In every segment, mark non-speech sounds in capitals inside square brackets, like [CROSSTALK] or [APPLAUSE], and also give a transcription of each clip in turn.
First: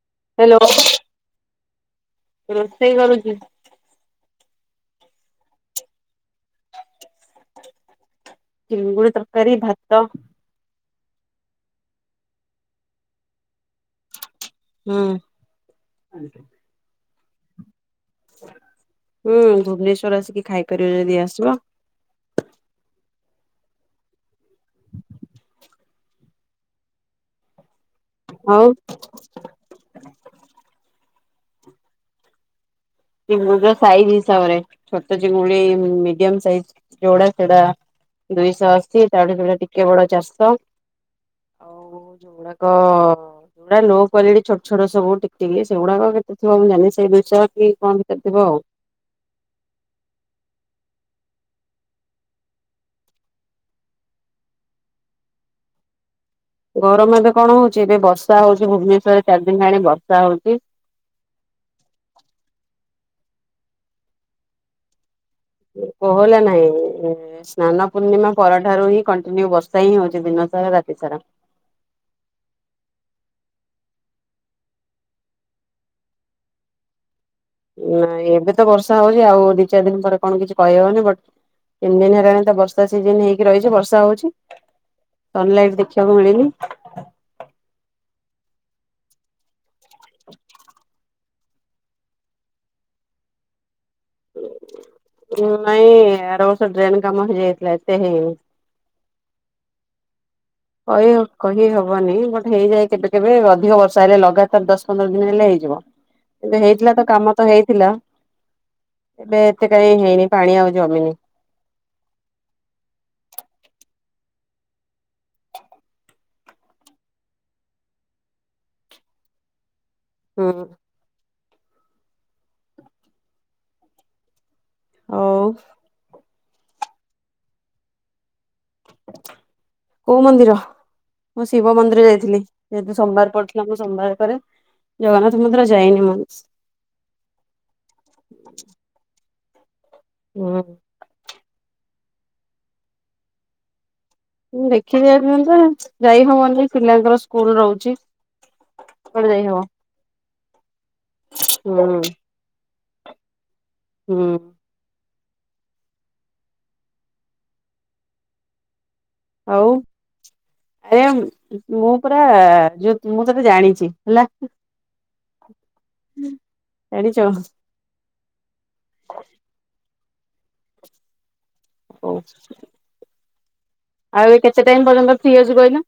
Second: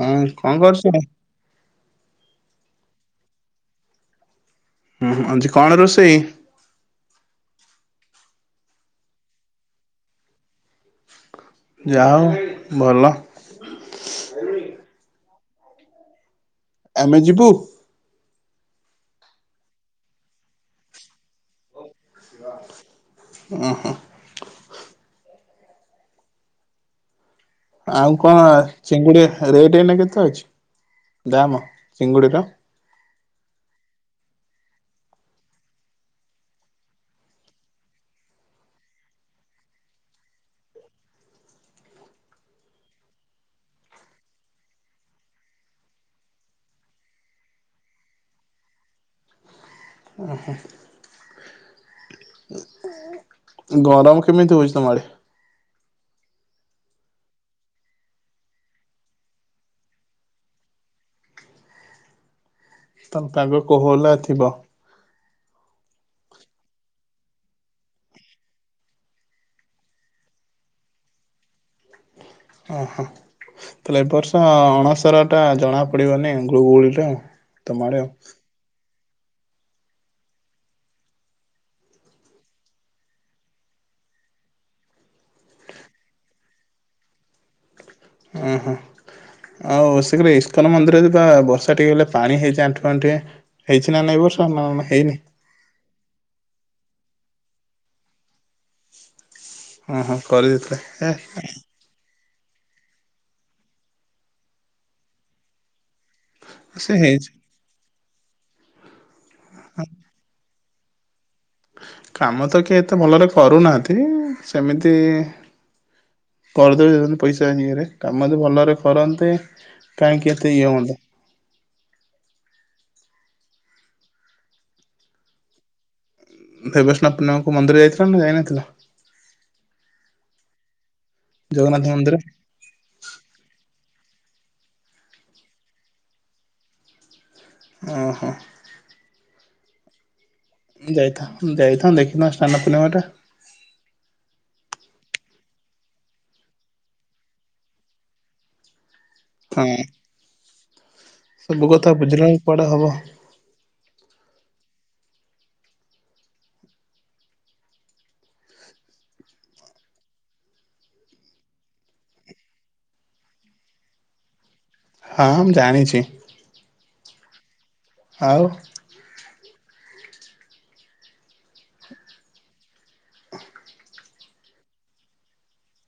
ହଁ ହ୍ୟାଲୋ କଣ କରୁଛ? ରୋଷେଇ କରୁଛି। ହୁଁ- ହୁଁ ଆଜି କଣ ରୋଷେଇ? ଚିଙ୍ଗୁଡି ତରକାରୀ, ଭାତ। ଯାହା ହଉ ଭଲ। ହୁଁ। ଆମେ ଯିବୁ? ହୁଁ ଭୁବନେଶ୍ଵର ଆସିକି, ଖାଇପାରିବେ ଯଦି ଆସିବ? ହଁ - ହଁ। ଆଉ କଣ ଆଉ ଚିଙ୍ଗୁଡି ରେଟ୍ ଏଇନା କେତେ ଅଛି? ଦାମ, ଚିଙ୍ଗୁଡ଼ିର? ଚିଙ୍ଗୁଡିର ସାଇଜ ହିସାବରେ। ଛୋଟ ଚିଙ୍ଗୁଡି ଉଁ, ମିଡିୟମ୍ ସାଇଜ ଯୋଉଡା ସେଡା। ଦୁଇଶଅଶୀ। ତାପରେ ଯୋଉଡା ଟିକେ ବଡ ଚାରଶ। ଆଉ ସେଉଡାକ ଯୋଉଡା ଲୋ କ୍ଵାଲିଟି ଛୋଟ ଛୋଟ ସବୁ ଟିକ୍ ଟିକ୍ ସେଗୁଡାକ କେତେ ଥିବ ମୁଁ ଜାଣିନି। ସେଇ ଦୁଇଶ କି କମ ଭିତରେ ଥିବ ଆଉ। ଓ, ହଁ। ଗରମ କେମିତି ହଉଛି ତୋମ ଆଡେ? ଗରମ ଏବେ କଣ ହଉଛି, ଏବେ ବର୍ଷା ହଉଚି। ଭୁବନେଶ୍ଵରରେ ଚାରିଦିନ ହେଲାଣି ବର୍ଷା ହଉଚି। ତାନ ପାଗ କୋହଲା ଥିବ? କୋହୋଲା ନାହିଁ। ସ୍ନାନ ପୂର୍ଣ୍ଣିମା ପରଠାରୁ ହିଁ କଣ୍ଟିନ୍ୟୁ ବର୍ଷା ହିଁ ହଉଛି। ଦିନ ସାରା ରାତି ସାରା। ଓହୋ ତାହଲେ ଏ ବର୍ଷ ଅଣସର ଟା ଜଣା ପଡିବନି ଗୁଳୁଗୁଳି ଟା। ନାଇ ଏବେ ତ ବର୍ଷା ହଉଚି ଆଉ ଦି ଚାରି ଦିନ ପରେ କଣ କିଛି କହିହେବନି। ବଟ୍ ତିନି ଦିନ ହେଲାଣି ତ ବର୍ଷା ସିଜନ୍ ହେଇକି ରହିଛି ବର୍ଷା ହଉଛି। ସନଲାଇଟ୍ ଦେଖିବାକୁ ମିଳନି। ଅଁ, ହଁ। ଆଉ ସେଠିବି ଇସ୍କନ୍ ମନ୍ଦିରରେ ପା ବର୍ଷା ଟିକେ ହେଲେ ପାଣି ହେଇଯାଏ ଆଣ୍ଠୁ ଆଣ୍ଠିଏ। ଓ ନାଇଁ ଆରବର୍ଷ ଡ୍ରେନ୍ କାମ ହେଇଯାଇଥିଲା ଏତେ ହେଇନି। ଅଁ, ହଁ। କଇହ କହି ହବନି। ବଟ୍ ହେଇଯାଏ କେବେ କେବେ ଅଧିକ ବର୍ଷା ହେଲେ ଲଗାତାର ଦଶ ପନ୍ଦର ଦିନ ହେଲେ ହେଇଯିବ। ଏବେ ସେ ହେଇଥିଲା ତ ହେଇଛି। କାମ ତ ହେଇଥିଲା। ଏବେ ଏତେ କାହିଁ ହେଇନି ପାଣି ଆଉ ଜମିନି କାମ ତ କିଏ ଏତେ ଭଲରେ କରୁନାହାନ୍ତି। ସେମିତି କରିଦେଅନ୍ ପଇସା ଇଏରେ କାମ ଯଦି ଭଲରେ କରନ୍ତେ କାହିଁକି ହୁଁ ଏତେ ଇଏ ହୁଅନ୍ତା। ଆଉ ଦେବସ୍ନାନ ପୂର୍ଣ୍ଣିମା କୁ ମନ୍ଦିର ଯାଇଥିଲ ନା ଯାଇନଥିଲ? କୋଉ ମନ୍ଦିର? ମୁଁ ଶିବ ମନ୍ଦିର ଯାଇଥିଲି ଯେହେତୁ ସୋମବାର ପଡିଥିଲା। ମୁଁ ସୋମବାର କରେ। ଜଗନ୍ନାଥ ମନ୍ଦିର ଯାଇନି ମୁଁ। ଅଁ, ହଁ। ହଁ। ଯାଇଥାନ୍ତ ଦେଖିଥାନ୍ତ ସ୍ନାନପୂର୍ଣ୍ଣିମା ଟା। ଦେଖି ଯାଇଥାନ୍ତି ଯେ ଯାଇ ହବନି ପିଲାଙ୍କର ସ୍କୁଲ୍ ରହୁଛି। କୁଆଡେ ଯାଇହବ। ହଁ ସବୁ କଥା ବୁଝିଲାକୁ କୁଆଡେ ହବ। ହୁଁ ଆଉ ଏଂ ମୁଁ ପରା ଯୋଉ ମୁଁ ତତେ ଜାଣିଛି ହେଲା। ହଁ ମୁଁ ଜାଣିଛି। ଚ ଆଉ ହୋଉ ଆଉ ଏ କେତେ ଟାଇମ୍ ପର୍ଯ୍ୟନ୍ତ ଫ୍ରି ଅଛୁ କହିଲୁ?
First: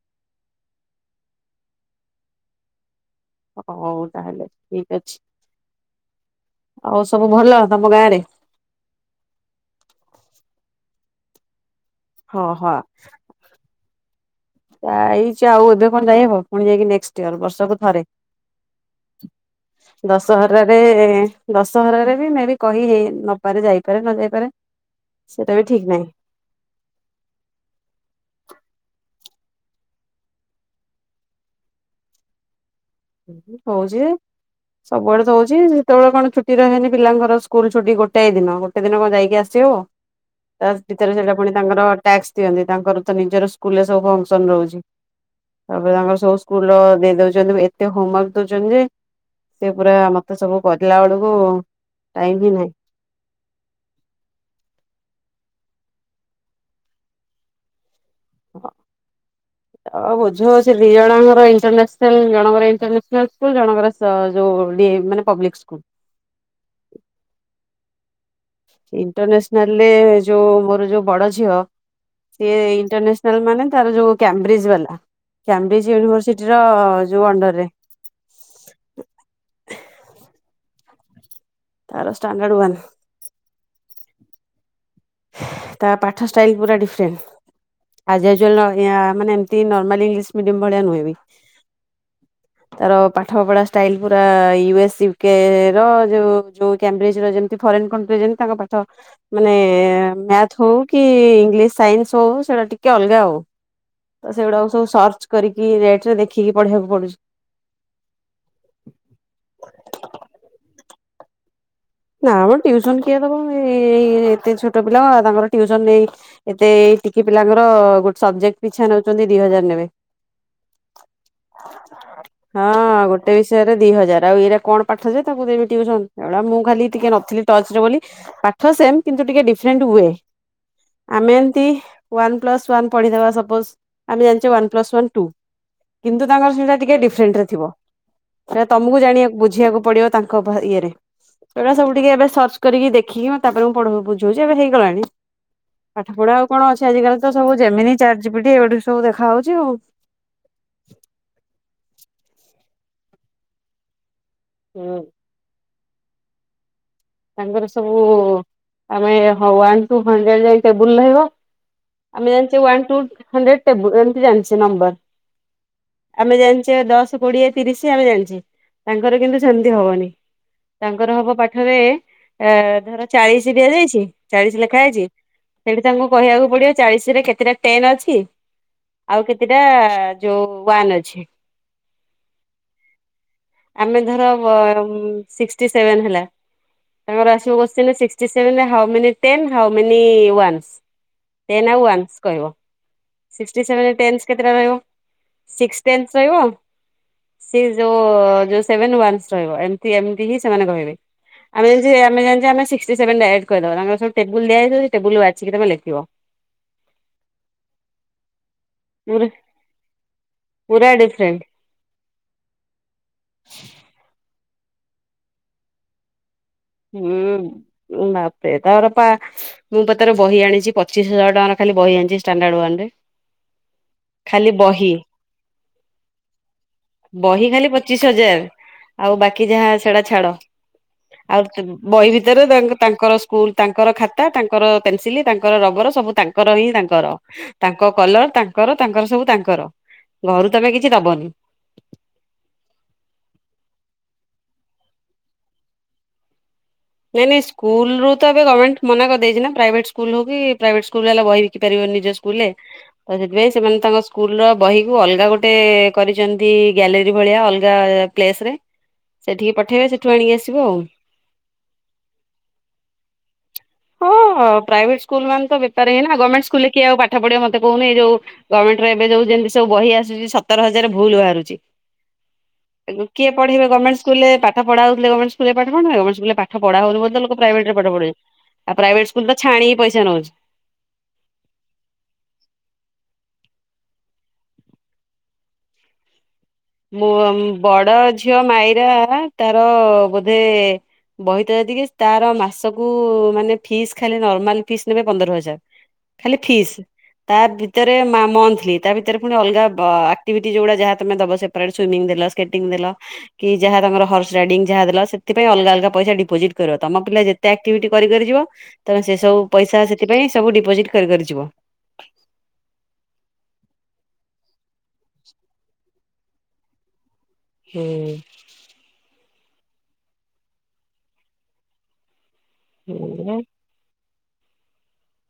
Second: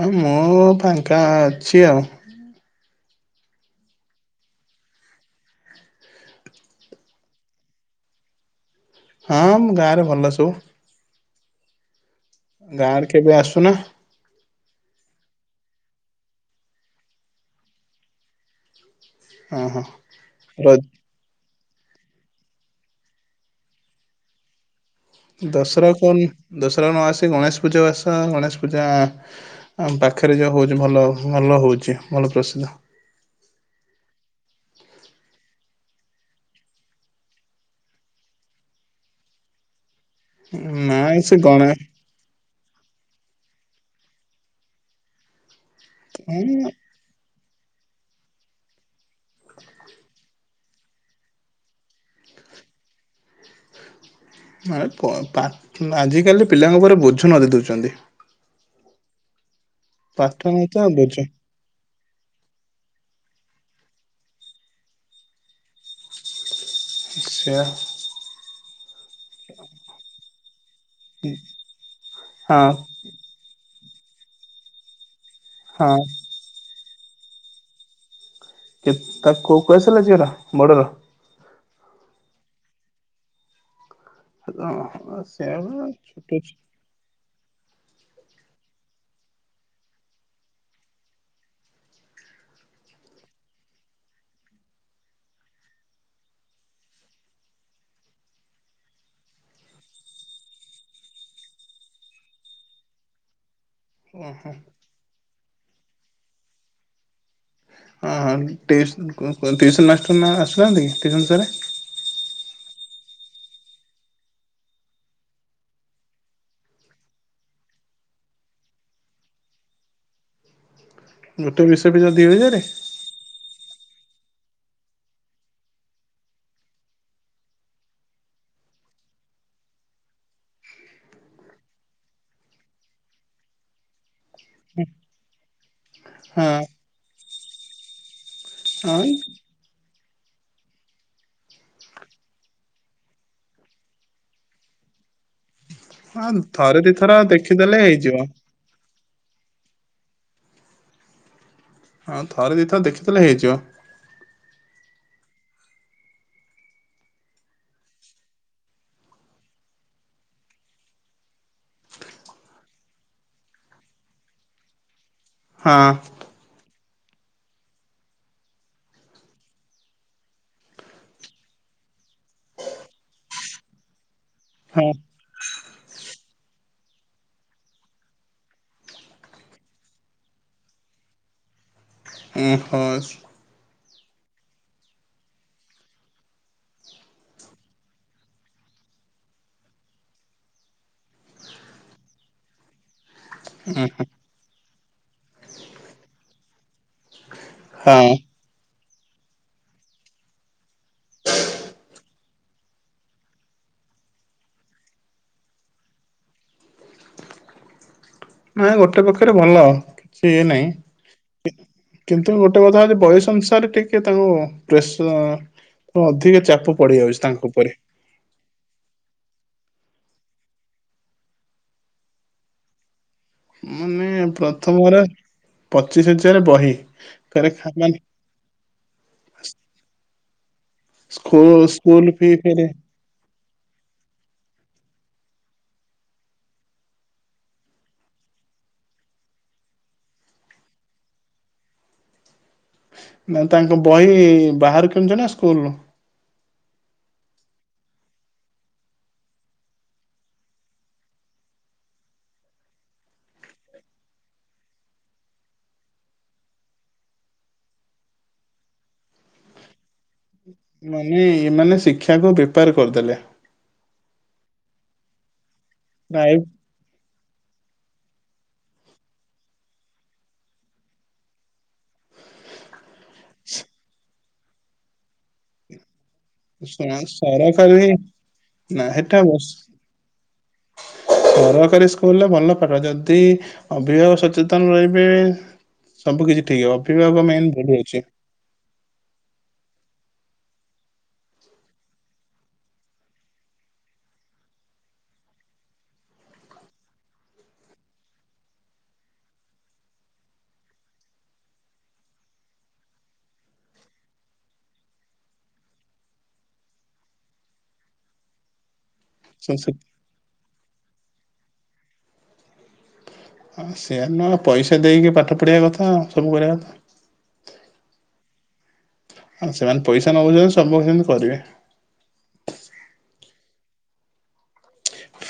ଆଉ ମୁଁ ଫାଙ୍କା ଅଛି ଆଉ। ହଉ ତାହେଲେ ଠିକ ଅଛି। ଆଉ ସବୁ ଭଲ ତୋମ ଗାଁରେ? ହଁ ଆମ ଗାଁ ରେ ଭଲ ସବୁ। ହଁ ହଁ ଗାଁରେ କେବେ ଆସୁନା ଯାଇଛି ଆଉ ଏବେ କଣ ଯାଇହବ ପୁଣି ଯାଇକି ନେକ୍ସଟ ଇୟର ବର୍ଷକୁ ଥରେ ହଁ ହଁ ଦଶହରାରେ ଦଶହରାରେ ବି ମେ ବି କହି ହେଇ ନପାରେ ଯାଇପାରେ ନ ଯାଇପାରେ ସେଇଟା ବି ଠିକ ଦଶହରା ନାହିଁ କଣ ଦଶହରା ନ ଆସି ଗଣେଶ ପୂଜା ଆସ ଗଣେଶ ପୂଜା ଆ ପାଖରେ ଯୋଉ ହଉଛି ଭଲ ଭଲ ହଉଛି ଭଲ ପ୍ରସିଦ୍ଧ ହଉ ଯି ସବୁଆଡେ ତ ହଉଛି ସେତେବେଳେ କଣ ଛୁଟି ରହିନେ ପିଲାଙ୍କର ସ୍କୁଲ ଛୁଟି ଗୋଟଏ ଦିନ ଗୋଟେ ଦିନ କଣ ଯାଇକି ଆସିବି ଭିତରେ ନାଇଁ ସେଟା ସେ ପୁଣି ଗଣା ତାଙ୍କର ଟାକ୍ସ ଦିଅନ୍ତି ତାଙ୍କର ନିଜର ସ୍କୁଲରେ ସବୁ ଫଙ୍କସନ ରହୁଛି ତାପରେ ତାଙ୍କର ସବୁ ସ୍କୁଲ ହୁଁ ଦେଇ ଦଉଛନ୍ତି ହମୱାର୍କ ତ ଦଉଛନ୍ତି ଯେ ସେ ପୁରା ମତେ ସବୁ କରିଲା ବେଳକୁ ଟାଇମ ହିଁ ନାହିଁ ଆଜିକାଲି ପିଲାଙ୍କ ଉପରେ ବୋଝ ନ ଦେଇ ଦଉଛନ୍ତି ଆଉ ପାଠ ବୁଝଉଛି ନତ ଦି ବୋଝ ଜଣଙ୍କର ଇଣ୍ଟରନାାସନାଲ ଜଣଙ୍କର ଇଣ୍ଟରାସନା ସ୍ ଜଣଙ୍କର ମାନେ ପବ୍ଲିକ୍ ସ୍କୁଲ୍ ଆ୍ ସୋ ଇଣ୍ଟରନାାସନାଲରେ ଯୋଉ ମୋର ଯଉ ବଡ ଝିଅ ସିଏ ହଁ ଇଣ୍ଟରନେସନାଲ ମାନେ ତାର ଯୋଉ କଂବ୍ରିଜ୍ ବାଲା ହଁ କ୍ୟମ୍ବ୍ରିଜ ୟୁନିଭରସିଟିର ଯୋଉ ଅଣ୍ଡରରେ କେ ତା କୋଉ କ୍ଲାସ ହେଲା ଝିଅର ବଡର ତାର ଷ୍ଟାଣ୍ଡର୍ଡ ୱାନ ହ ତା ପାଠ ଷ୍ଟାଇଲ ପୁରା ଡିଫରେଣ୍ଟ ଆଜି ଆଜଆ ମାନେ ଏମତି ନର୍ମାଲ ଇଂଲିଶ ମିଡିମ ଭଳିଆ ନୁହେଁ ବି ତାର ପାଠ ପଢା ଷ୍ଟାଇଲ ପୁରା ୟୁ ଏସ୍ୟକ ର ଯୋଉ ଯୋଉ କମ୍ବ୍ରିଜ ର ଯେମତି ଫରେନ୍ କଣ୍ଟ୍ରି ଯେ ତାଙ୍କ ପାଠ ମାନେ ମ୍ୟାଥ ହଉ କି ଇଂଲିଶ ସାଇନ୍ସ ହଉ ସେଇଟା ଟିକେ ଅଲଗା ହଉ ତ ଓହୋ ସେଗୁଡାକୁ ସବୁ ସର୍ଚ୍ଚ କରିକି ନେଟ ରେ ଦେଖିକି ପଢେଇବାକୁ ପଡୁଛି ଟିଉ ଟିଉସନ୍ ମାଷ୍ଟର ନା ଆସୁ ନାହାନ୍ତି କି ଟିଉସନ୍ ସାରେ ନା ମ ଟିଉସନ କିଏ ଦବ ଏ ଏତେ ଛୋଟ ପିଲା ତାଙ୍କର ଟିଉସନ ନେଇ ଏତେ ଟିକି ପିଲାଙ୍କର ଗୋଟେ ସବଜେକ୍ଟ ପିଛା ନଉଛନ୍ତି ଦି ହଜାର ନେବେ ଗୋଟେ ବିଷୟ ପିଛା ଦି ହଜାରେ ହଁ ଗୋଟେ ବି ଦି ହଜାର ଆଉ ଇରେ କଣ ପାଠଜେ ତାକୁ ଦେମି ଟିଉସନ୍ ଏଗୁଡ଼ା ମୁଁ ଖାଲି ଟିକେ ନଥିଲି ଟଚ ରେ ବୋଲି ପାଠ ସେମ କିନ୍ତୁ ଟିକେ ଡିଫରେଣ୍ଟ ୱେ ଆମେ ଏମତି ୱାନ ପ୍ଲସ ୱାନ ପଢିଦବା ସପୋଜ ଆମେ ଜାଣିଛେ ୱାନ ପ୍ଲସ ୱାନ ଟୁ କିନ୍ତୁ ହଁ ତାଙ୍କର ସେଟା ଟିକେ ଡିଫରେଣ୍ଟ ରେ ଥିବ ସେ ତମକୁ ହଁ ଜାଣିବାକୁ ବୁଝିବାକୁ ପଡିବ ତାଙ୍କ ଇଏରେ ସେଇଟା ସବୁ ଟିକେ ଏ ସର୍ଚ କରିକି ଦେଖିକି ତାପରେ ମୁଁ ପଢ ବୁଝଉଛି ଏବେ ହେଇଗଲାଣି ପାଠ ହଁ ପଢା ଆଉ କଣ ଥରେ ଅଛି ଦିଥର ଆଜିକାଲି ତ ସବୁ ଦେଖିଦେଲେ ଜେମିନି ହେଇଯିବ। ଚାଟ ଜିପିଟି ଏଗୁ ସବୁ ଦେଖ ଖାଉଛି ହଉ ହଉ ଥରେ ଦେଇଥ ଦେଖିଦଥିଲେ ହେଇଯିବ ହୁଁ ତାଙ୍କର ସବୁ ଆମେ ୱାନ ଟୁ ହୁଣ୍ଡ୍ରେଡ ଯାଇ ଟବୁଲ ରହିବ ଆମେ one two hundred table number ହଁ ଆମେ ଜାଣିଛେ ଦଶ କୋଡିଏ ତିରିଶ ଆମେ ଜାଣିଛେ ତାଙ୍କର କିନ୍ତୁ ସେମିତି ହବନି ତାଙ୍କର ହବ ପାଠରେ ଅ ଧର ଚାଳିଶ ଦିଆଯାଇଛି ଚାଳିଶ ଲେଖା ହଁ ହେଇଛି ସେଠି ତାଙ୍କୁ କହିବାକୁ କୋଡିଏ ଚାଳିଶ ରେ କେତେଟା ଟେନ୍ ଅଛି ଆଉ କେତେଟା ଯୋଉ ୱାନ୍ ଅଛି ଓ ହସ ଆମେ ଧର ବ ସିକ୍ଟୀ ସେଭେନ ହେଲା ତାଙ୍କର ଆସିଲେ sixty seven how many ten how many ones. Ten ଆଉ ୱନ୍ସ କହିବ। ସିକ୍ସଟି ଉଁ ସେଭେନ୍ଟି ଟେନ୍ସ କେତେଟା ରହିବ ସିକ୍ସ ଟେନ୍ସ ରହିବ ସେ ଯୋଉ, ହଁ ଯୋଉ ସେଭେନ ୱ। ନସ୍ ରହିବ ଏମତି ଏମତି ହିଁ ସେମାନେ କହିବେ। ଆମେ ଯେମିତି ସିକ୍ସଟି ସେଭେନ ଡାଇରେଟ ତାଙ୍କର ସବୁ ଟେବୁଲ୍ ଦିଆହେଇଥିବ ଟେବୁଲରୁ ବାଛିକି ଲେଖିବ। [INAUDIBLE] ନାଇଁ ଗୋଟେ ପୁରା ପକ୍ଷରେ ଭଲ ସିଏ ନାହିଁ। ପୁରା ଡିଫରେଣ୍ଟ କିନ୍ତୁ, ଗୋଟେ କଥା ହଉଛି ବୟସ ଅନୁସାରେ ଟିକେ ତାଙ୍କୁ ପ୍ରେସ ଅଧିକ ଚା ହୁଁ ମତେ ତାର ପା। ମୁଁ ତ ତାର ବହି ଆଣିଛି ପଚିଶ ହଜାର ଟଙ୍କାର ଖାଲି ବହି ଆଣିଛି ଷ୍ଟାଣ୍ଡାର୍ଡ ୱାନରେ। ହୁଁ ଖାଲି ବହି ପ୍ରଥମରେ ପଚିଶ ହଜାରେ ବହି ବହି କରେ ଖାଲି ଖା ପଚିଶ ହଜାର ଆଉ ବାକି ଯାହା ସେଟା ଛାଡ। ସ୍କୁ ଆଉ ସ୍କୁଲ ବହି ଫି ଭିତରେ ତା ଫେରେ ତାଙ୍କର ସ୍କୁଲ ତାଙ୍କର ଖାତା ତାଙ୍କର ପେନସିଲ ତାଙ୍କର ରବର ସବୁ ତାଙ୍କର ହିଁ ତାଙ୍କର, ତାଙ୍କ କଲର ତାଙ୍କର ତାଙ୍କର ସବୁ ତାଙ୍କର ଘରୁ ତମେ କିଛି ଦବନି। ନା ତାଙ୍କ ବହି ବାହାରୁ କିଣୁଛ ନା ସ୍କୁଲରୁ? ନାଇଁ ନାଇଁ ସ୍କୁଲରୁ ତ ଏବେ ଗମେଣ୍ଟ ମନା କରିଦେଇଛି ନା ପ୍ରାଇଭେଟ ସ୍କୁଲ ହଉ କି ପ୍ରାଇଭେଟ ସ୍କୁଲ ହେଲା ବିକି ପାରିବ ନିଜ ସ୍କୁଲରେ, ସେଥିପାଇଁ ସେମାନେ ତାଙ୍କ ସ୍କୁଲ ବହି କୁ ଅଲଗା ଗୋଟେ କରିଛନ୍ତି ଭଳିଆ ଅଲଗା ପ୍ଲେସରେ ସେଠିକି ପଠେଇବେ ସେଠୁ ଆଣିକି ଆସି ମାନେ ଏମାନେ ଶିକ୍ଷାକୁ ବେପାର କରିଦେଲେ। ହଁ, ପ୍ରାଇଭେଟ ସ୍କୁଲ ମାନ ତ ବେପାର ହିଁ ପ୍ରାଇ ଗଭର୍ଣ୍ମେଣ୍ଟ ସ୍କୁଲରେ କିଏ ପାଠ ପଢିବ ମତେ କହୁନ ଇଏ ଯୋଉ ଗଭର୍ଣ୍ଣମେଣ୍ଟରେ ଏବେ ଯୋଉ ଯେମିତି ସବୁ ବହି ଆସୁଛି ସତର ହଜାର ଭୁଲ ବାହାରୁଛି। କିଏ ପଢିବ ଗର୍ମେଣ୍ଟ ସ୍କୁଲ ରେ ପାଠ ପଢାହଉଥିଲେ ଗର୍ମେଣ୍ଟକୁ ରେ ପାଠ ପଢ ପାଠ ପଢା ହଉନି ସ- ବୋଲି ତ ପ୍ରାଇଭେଟରେ ସରକାରୀ ପାଠପଢେଇ ନା ହେଟା ସରକାରୀ ସ୍କୁଲରେ ଭଲ ପାଠ ଯଦି ଅଭିଭାବକ ସଚେତନ ରହିବେ ସବୁ କିଛି ଠିକ ମୁଁ ଅଭିଭାବକ ମେନ୍ ଭୁଲ ବଡ ଅଛି। ଝିଅ ମାଇରା ତାର ବୋଧେ ବହିତ ଯେତିକି ତାର ମାସକୁ ମାନେ ଫିସ୍ ଖାଲି ନର୍ମାଲ ଫିସ୍ ନେବେ ପନ୍ଦର ହଜାର। ଖାଲି ଫିସ୍। ତା ଭିତରେ ମନ୍ଥଲି, ତା ଭିତରେ ପୁଣି ଅଲଗା ଆକ୍ଟିଭିଟି ଯୋଉଗୁଡା ଯାହା ତମେ ଦବ ତା ସୁଇମିଂ ଦେଲ ସ୍କେଟିଂ ଦେଲ କି ଯାହା ତାଙ୍କର ହର୍ସ ରାଇଡିଙ୍ଗ ଯାହା ଦେଲ ସେଥିପାଇଁ ଅଲଗା ଅଲଗା ପଇସା ଡିପୋଜିଟ୍। ତମ ପିଲା ଯେତେ ଆକ୍ଟିଭିଟି କରି କରି ଯିବ ତମେ ସେ ସବୁ ପଇସା ସେଥିପାଇଁ ସବୁ ଡିପୋଜିଟ କରି କରି ଯିବ। ହଁ ସେଆ ନୁହଁ ପଇସା ଦେଇକି ପାଠ ପଢିବା କଥା ସବୁ କରିବା କଥା। ହୁଁ। ଆଉ ସେମାନେ ପଇସା ନବକହୁଛନ୍ତି ସବୁ ସେମିତି କରିବେ। ହୁଁ।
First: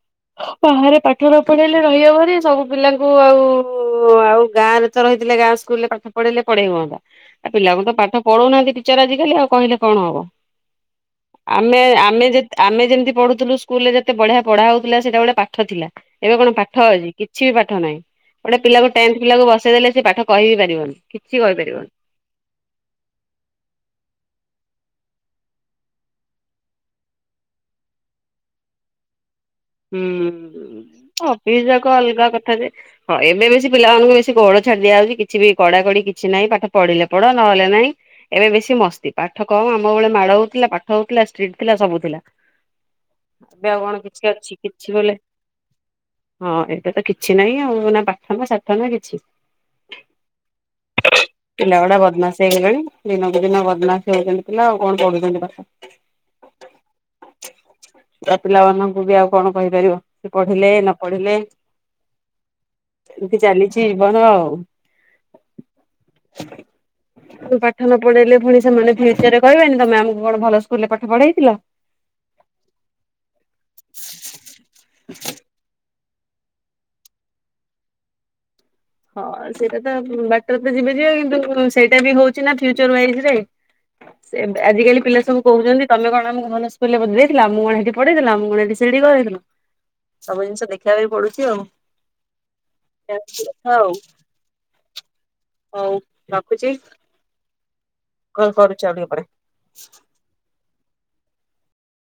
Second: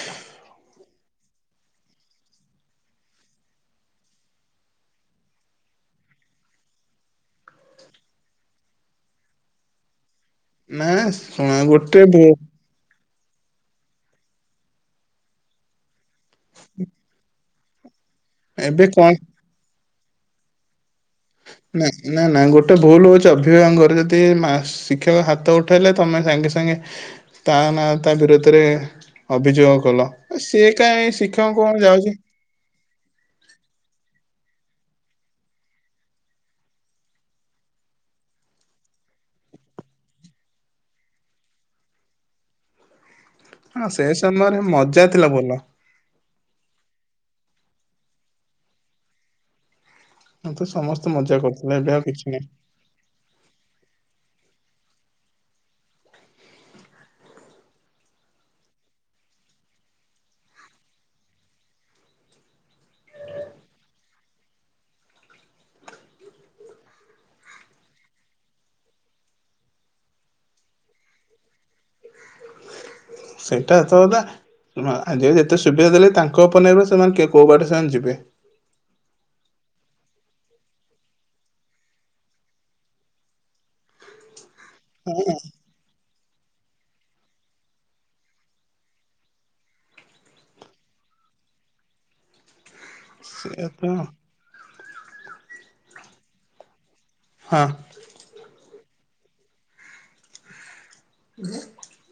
[INAUDIBLE] ବାହାରେ ପାଠ ନ ପଢେଇଲେ ରହି ହବନି ସବୁ ପିଲାଙ୍କୁ ଆଉ ଆଉ ଗାଁ ରେ ତ ରହିଥିଲେ ଗାଁ ସ୍କୁଲରେ ପାଠ ପଢେଇଲେ ପଢେଇ ହୁଅନ୍ତା, ଆଉ ପିଲାଙ୍କୁ ତ ପାଠ ପଢଉନାହାନ୍ତି ଟିଚର ଆଜିକାଲି ଆଉ କହିଲେ କଣ ହବ? ନା ଶୁଣ ଆମେ ଗୋଟେ ଆମେ ଭୁ- ଯେତି ଆମେ ଯେମତି ପଢୁୁ ଥିଲୁ ସ୍କୁଲ ରେ ଯେତେ ବଢିଆ ପଢା ହଉଥିଲା ସେଟା ଗୋଟେ ପାଠ ଥିଲା ଏବେ କଣ ପାଠ ଅଛି, କିଛି ବି ପାଠ ନାହିଁ। ଗୋଟେ ଏବେ ପିଲାକୁ କଣ ଟେନ୍ଥ ପିଲାକୁ ବସେଇଦେଲେ ସେ ପାଠ କହିିବି ପାରିବନି। କିଛି କହିପାରିବନି ନା ନା ନା ଗୋଟେ ଭୁଲ ହଉଛି ଅଭିଭାବଙ୍କର ଯଦି ମା ଶିକ୍ଷକ ହାତ ଉଠାଇଲେ ତମେ ସାଙ୍ଗେ ସାଙ୍ଗେ ତା ନା, ତା ବିରୁଦ୍ଧରେ ହୁଁ ଶିକ୍ଷକ ଅଫିସ କଣ ଯାକ ଯାଉଛି। ଅଲଗା କଥା ଯେ, ହଁ ଏବେ ବେଶୀ ପିଲାମାନଙ୍କୁ ବେଶୀ ଛାଡି ଦିଆଯାଉଛି କିଛି ବି କଡାକଡି କିଛି ନାହିଁ ପାଠ ପଢିଲେ ପଢ, ନହଲେ ନାହିଁ ଏବେ ବେଶୀ ମସ୍ତି ପାଠ କମ୍ ଆମ ବେଳେ ମାଡ ହଉଥିଲା ପାଠ ହଉଥିଲା ଷ୍ଟ୍ରିକ୍ଟ ଥିଲା ସବୁ ଥିଲା, ଏବେ ଆଉ ହଁ କଣ ସେ କିଛି ସମୟରେ ଅଛି। କିଛି ମଜା ବୋଲେ ଥିଲା ଭଲ। ହଁ ଏଇଟା ତ କିଛି ନାହିଁ ଆଉ, ନା ପାଠ ନା ସାଠ ନା କିଛି। ହଁ ତ ସମସ୍ତେ ମଜା କରୁଥିଲେ ପିଲା ଏବେ ଗୁଡ଼ା ଆଉ କିଛି ବଦମାସ ନାହିଁ ହେଇଗଲେଣି ଦିନକୁ ଦିନ ବଦମାସି ହେଉଛନ୍ତି। ପିଲା ଆଉ କଣ ପଢୁଛନ୍ତି ପାଠ ଯା ପିଲାମାନଙ୍କୁ ବି ଆଉ ‌। କଣ କହିପାରିବ ସେ ପଢିଲେ ନ ପଢିଲେ। ଏମିତି ଚାଲିଚି ଜୀବନ ଆଉ। ପୁଣି ପାଠ ନ ପଢେଇଲେ ପୁଣି ସେମାନେ ଫ୍ୟୁଚରେ କହିବେନି ତମେ ଆମକୁ କଣ ଭଲ ସ୍କୁଲ ରେ ପାଠ ପଢେଇଥିଲ। [INAUDIBLE] ସେଇଟା ତ ଯା ଆଜିକାଲି ଯେତେ ସୁବିଧା ଦେଲେ ତା ଙ୍କ ଉପରେ ନିର୍ଭର ସେମାନେ କେ କୋଉବାଟେ ସେମାନେ ଯିବେ। ହଁ ସେଇଟା ତ ବାଟରେ ତ ଯିବେ ଯିବେ କିନ୍ତୁ ସେଇଟା ବି ହଉଛି ନା ଫିୟୁଚର ୱାଇଯିରେ। ସେ ଆଜିକାଲି ପିଲା ହଁ ସବୁ କହୁଛନ୍ତି ତମେ କଣ ଆମକୁ ଭଲ ସ୍କୁ ଲ ରେ ବୁଝିଦେଇ ଥିଲ ଆମକୁ କଣ ସେଠି ପଢେଥିଲି ଆମକୁ କଣ ଏଠି ସେଠି ଗଳେଇଥିଲା। ସବୁ ଜିନିଷ ଦେଖିବା ପାଇଁ ପଡ଼ୁଛି ଆଉ। ଆଉ ଏଁ ଅ। ହଉ ରଖୁଚି। ହଁ। କଲ୍ କରୁଚି ଆଉ ଟିକେ ପରେ।